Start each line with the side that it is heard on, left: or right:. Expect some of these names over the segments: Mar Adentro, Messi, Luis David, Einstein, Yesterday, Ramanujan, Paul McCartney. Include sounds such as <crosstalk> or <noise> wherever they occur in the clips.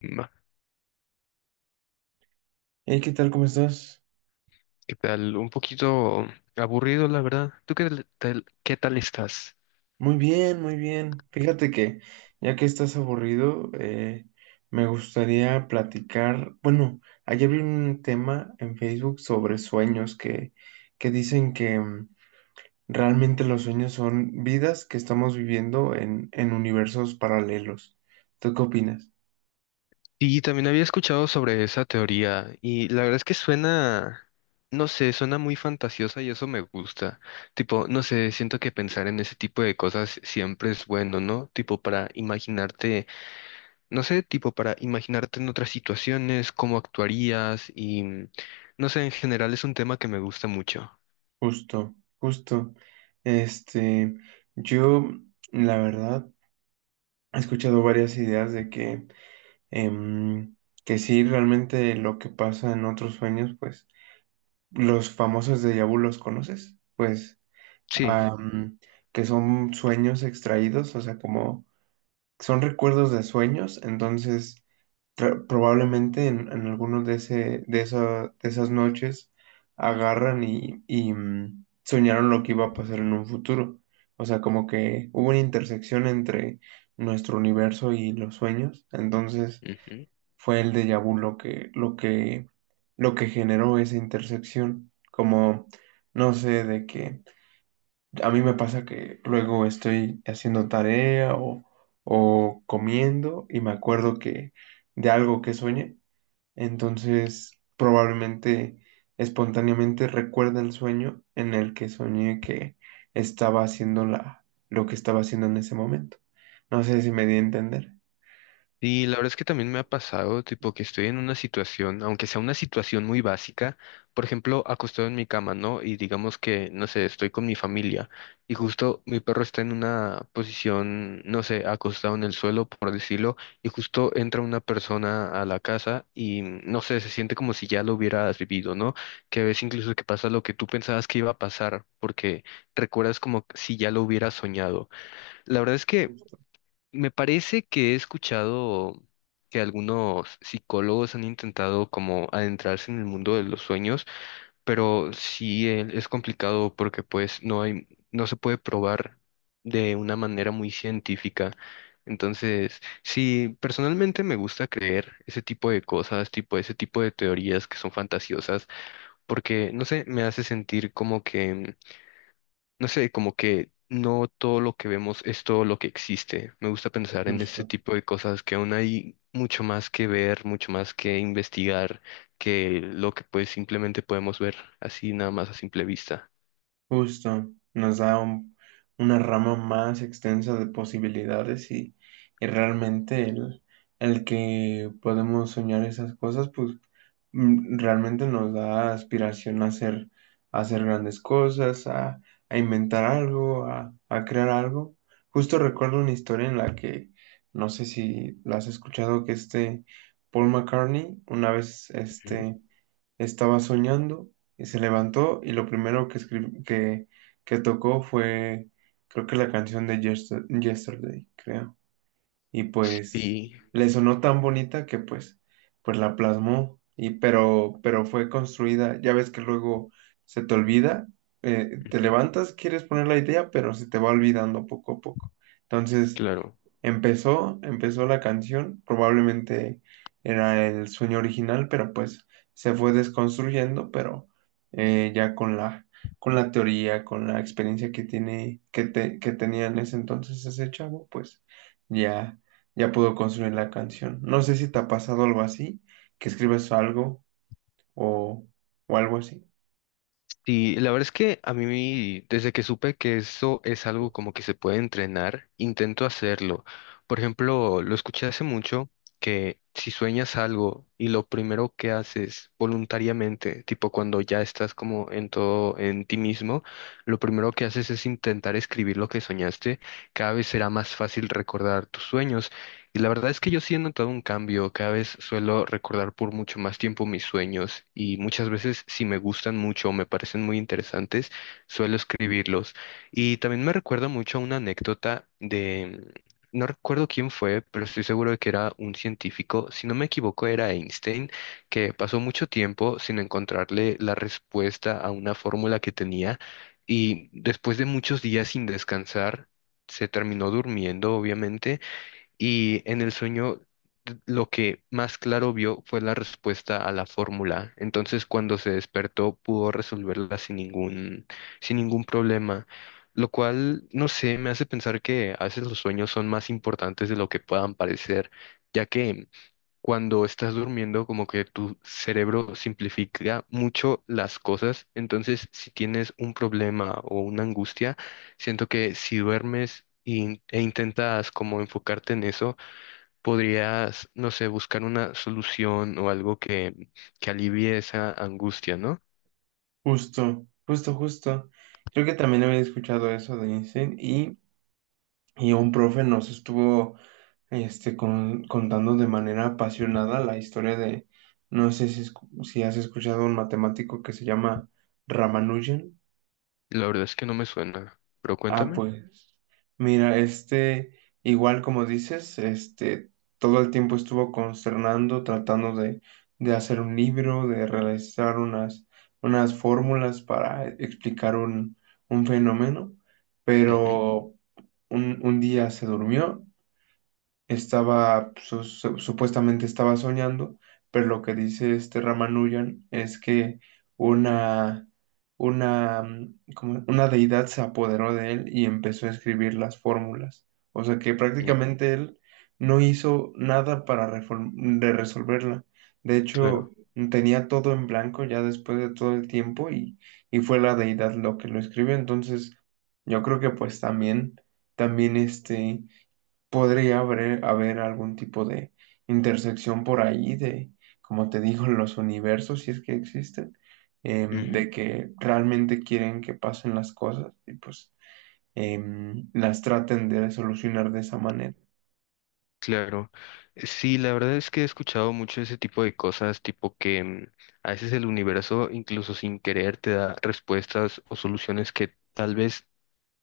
left: Va,
right: Hey, ¿qué tal? ¿Cómo estás?
left: ¿qué tal? Un poquito aburrido, la verdad. ¿Tú qué tal estás?
right: Muy bien, muy bien. Fíjate que ya que estás aburrido, me gustaría platicar. Bueno, ayer vi un tema en Facebook sobre sueños que dicen que realmente los sueños son vidas que estamos viviendo en universos paralelos. ¿Tú qué opinas?
left: Sí, también había escuchado sobre esa teoría y la verdad es que suena, no sé, suena muy fantasiosa y eso me gusta. Tipo, no sé, siento que pensar en ese tipo de cosas siempre es bueno, ¿no? Tipo para imaginarte, no sé, tipo para imaginarte en otras situaciones, cómo actuarías y, no sé, en general es un tema que me gusta mucho.
right: Justo, justo. Este, yo, la verdad, he escuchado varias ideas de que em, que sí, realmente lo que pasa en otros sueños, pues los famosos de vu los conoces, pues
left: Sí.
right: am, que son sueños extraídos, o sea, como son recuerdos de sueños, entonces probablemente en alguno de esas noches agarran y soñaron lo que iba a pasar en un futuro. O sea, como que hubo una intersección entre nuestro universo y los sueños. Entonces,
left: Ujú.
right: fue el déjà vu lo que generó esa intersección. Como, no sé, de que a mí me pasa que luego estoy haciendo tarea o comiendo y me acuerdo que de algo que soñé, entonces probablemente espontáneamente recuerda el sueño en el que soñé que estaba haciendo lo que estaba haciendo en ese momento. No sé si me di a entender.
left: Y la verdad es que también me ha pasado, tipo, que estoy en una situación, aunque sea una situación muy básica, por ejemplo, acostado en mi cama, ¿no? Y digamos que, no sé, estoy con mi familia y justo mi perro está en una posición, no sé, acostado en el suelo, por decirlo, y justo entra una persona a la casa y, no sé, se siente como si ya lo hubieras vivido, ¿no? Que ves incluso que pasa lo que tú pensabas que iba a pasar, porque recuerdas como si ya lo hubieras soñado. La verdad es que...
right: Justo.
left: Me parece que he escuchado que algunos psicólogos han intentado como adentrarse en el mundo de los sueños, pero sí es complicado porque pues no hay, no se puede probar de una manera muy científica. Entonces, sí, personalmente me gusta creer ese tipo de cosas, tipo ese tipo de teorías que son fantasiosas, porque no sé, me hace sentir como que no sé, como que no todo lo que vemos es todo lo que existe. Me gusta pensar en este
right: Justo.
left: tipo de cosas que aún hay mucho más que ver, mucho más que investigar, que lo que pues simplemente podemos ver así nada más a simple vista.
right: Justo, una rama más extensa de posibilidades y realmente el que podemos soñar esas cosas, pues realmente nos da aspiración a hacer grandes cosas, a inventar algo, a crear algo. Justo recuerdo una historia en la que, no sé si la has escuchado, que Paul McCartney una vez,
left: Ujú.
right: estaba soñando y se levantó y lo primero que tocó fue, creo que la canción de Yesterday, creo. Y pues
left: Sí,
right: le sonó tan bonita que pues, pues la plasmó, y, pero fue construida. Ya ves que luego se te olvida, te
left: ujú,
right: levantas, quieres poner la idea, pero se te va olvidando poco a poco. Entonces...
left: claro.
right: Empezó la canción, probablemente era el sueño original, pero pues se fue desconstruyendo, pero ya con la teoría, con la experiencia que tiene, que tenía en ese entonces ese chavo, pues ya, ya pudo construir la canción. No sé si te ha pasado algo así, que escribes algo o, o algo así.
left: Sí, la verdad es que a mí, desde que supe que eso es algo como que se puede entrenar, intento hacerlo. Por ejemplo, lo escuché hace mucho que si sueñas algo y lo primero que haces voluntariamente, tipo cuando ya estás como en todo, en ti mismo, lo primero que haces es intentar escribir lo que soñaste, cada vez será más fácil recordar tus sueños. Y la verdad es que yo sí he notado un cambio. Cada vez suelo recordar por mucho más tiempo mis sueños y muchas veces si me gustan mucho o me parecen muy interesantes, suelo escribirlos. Y también me recuerda mucho a una anécdota de, no recuerdo quién fue, pero estoy seguro de que era un científico. Si no me equivoco, era Einstein, que pasó mucho tiempo sin encontrarle la respuesta a una fórmula que tenía y después de muchos días sin descansar, se terminó durmiendo, obviamente y en el sueño lo que más claro vio fue la respuesta a la fórmula. Entonces, cuando se despertó, pudo resolverla sin ningún, sin ningún problema. Lo cual, no sé, me hace pensar que a veces los sueños son más importantes de lo que puedan parecer, ya que cuando estás durmiendo, como que tu cerebro simplifica mucho las cosas. Entonces, si tienes un problema o una angustia, siento que si duermes e intentas como enfocarte en eso, podrías, no sé, buscar una solución o algo que alivie esa angustia, ¿no?
right: Justo, justo, justo. Creo que también había escuchado eso de Einstein y un profe nos estuvo contando de manera apasionada la historia de, no sé si has escuchado un matemático que se llama Ramanujan.
left: La verdad es que no me suena, pero
right: Ah,
left: cuéntame.
right: pues mira, igual como dices, todo el tiempo estuvo consternando, tratando de hacer un libro, de realizar unas fórmulas para explicar un fenómeno,
left: Ujú,
right: pero un día se durmió, estaba, supuestamente estaba soñando, pero lo que dice este Ramanujan es que una, como una deidad se apoderó de él y empezó a escribir las fórmulas. O sea que
left: mm,
right: prácticamente él no hizo nada para de resolverla. De hecho,
left: claro.
right: tenía todo en blanco ya después de todo el tiempo y fue la deidad lo que lo escribió. Entonces, yo creo que pues también podría haber algún tipo de intersección por ahí de, como te digo, los universos, si es que existen, de que realmente quieren que pasen las cosas y pues las traten de solucionar de esa manera.
left: Claro, sí, la verdad es que he escuchado mucho ese tipo de cosas, tipo que mm, a veces el universo, incluso sin querer, te da respuestas o soluciones que tal vez,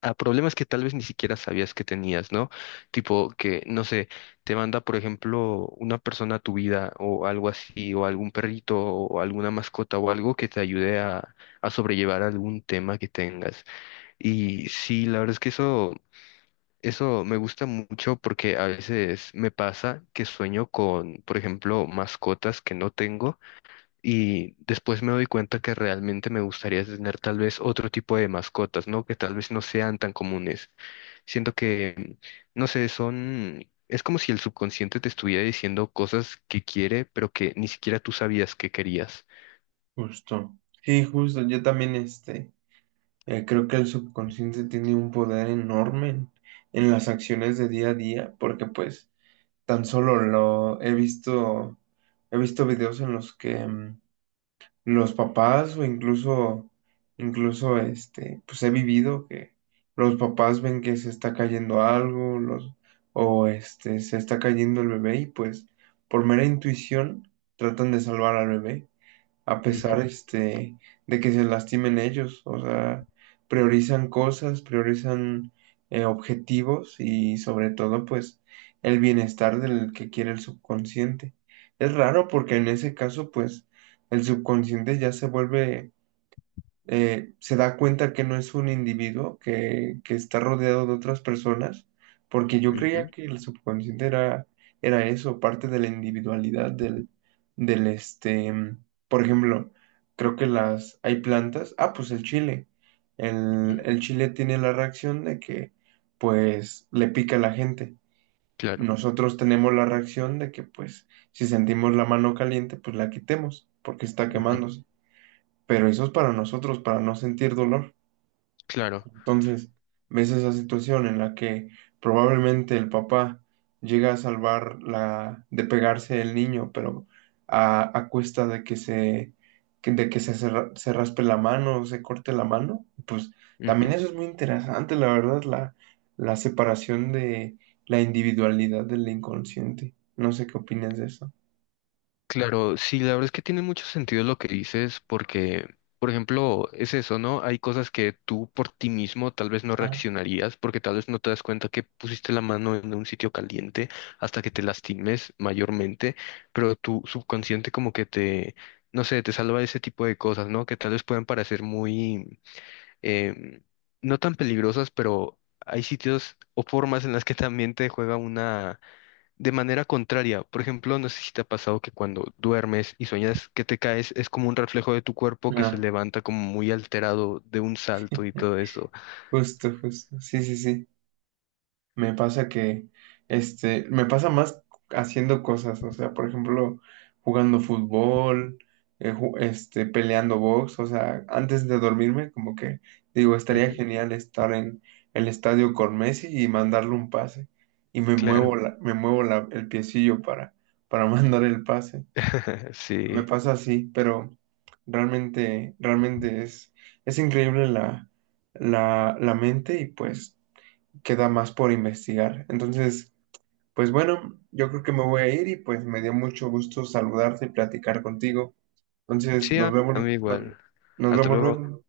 left: a problemas que tal vez ni siquiera sabías que tenías, ¿no? Tipo que, no sé, te manda, por ejemplo, una persona a tu vida o algo así, o algún perrito o alguna mascota o algo que te ayude a sobrellevar algún tema que tengas. Y sí, la verdad es que eso... Eso me gusta mucho porque a veces me pasa que sueño con, por ejemplo, mascotas que no tengo y después me doy cuenta que realmente me gustaría tener tal vez otro tipo de mascotas, ¿no? Que tal vez no sean tan comunes. Siento que, no sé, son... Es como si el subconsciente te estuviera diciendo cosas que quiere, pero que ni siquiera tú sabías que querías.
right: Justo. Sí, justo. Yo también creo que el subconsciente tiene un poder enorme en las acciones de día a día, porque pues tan solo lo he visto videos en los que... los papás o incluso, incluso pues he vivido que los papás ven que se está cayendo algo, se está cayendo el bebé y pues por mera intuición tratan de salvar al bebé a pesar
left: Ujú,
right: de que se lastimen ellos. O sea, priorizan cosas, priorizan objetivos y sobre todo pues el bienestar del que quiere el subconsciente. Es raro porque en ese caso pues el subconsciente ya se vuelve se da cuenta que no es un individuo, que está rodeado de otras personas, porque yo creía
left: ujú,
right: que el subconsciente era, era eso, parte de la individualidad del por ejemplo, creo que hay plantas, ah, pues el chile,
left: ujú,
right: el chile tiene la reacción de que, pues, le pica a la gente.
left: claro,
right: Nosotros tenemos la reacción de que, pues, si sentimos la mano caliente, pues la quitemos, porque está
left: ujú,
right: quemándose, pero eso es para nosotros, para no sentir dolor.
left: claro.
right: Entonces, ves esa situación en la que probablemente el papá llega a salvar la, de pegarse el niño, pero a cuesta de que se, que- de que se, ra- se raspe la mano o se corte la mano. Pues también eso es muy interesante, la verdad, la separación de la individualidad del inconsciente. No sé qué opinas de eso.
left: Claro, sí, la verdad es que tiene mucho sentido lo que dices porque, por ejemplo, es eso, ¿no? Hay cosas que tú por ti mismo tal vez no
right: Ah,
left: reaccionarías porque tal vez no te das cuenta que pusiste la mano en un sitio caliente hasta que te lastimes mayormente, pero tu subconsciente como que te, no sé, te salva de ese tipo de cosas, ¿no? Que tal vez pueden parecer muy, em, no tan peligrosas, pero hay sitios o formas en las que también te juega de manera contraria. Por ejemplo, no sé si te ha pasado que cuando duermes y sueñas que te caes, es como un reflejo de tu cuerpo que se
right: Ah,
left: levanta como muy alterado de un salto y todo eso.
right: justo, justo. Sí, sí, sí. Me pasa que, me pasa más haciendo cosas, o sea, por ejemplo, jugando fútbol, peleando box, o sea, antes de dormirme, como que digo, estaría
left: Ujú,
right: genial estar en el estadio con Messi y mandarle un pase, y
left: claro,
right: me muevo el piecillo para <laughs> mandar el pase.
left: <laughs>
right: Me
left: sí.
right: pasa así, pero realmente es increíble la mente y pues queda más por investigar. Entonces, pues bueno, yo creo que me voy a ir y pues me dio mucho gusto saludarte y platicar contigo. Entonces,
left: Sí, a mí igual.
right: nos
left: Hasta
right: vemos
left: luego.
right: luego.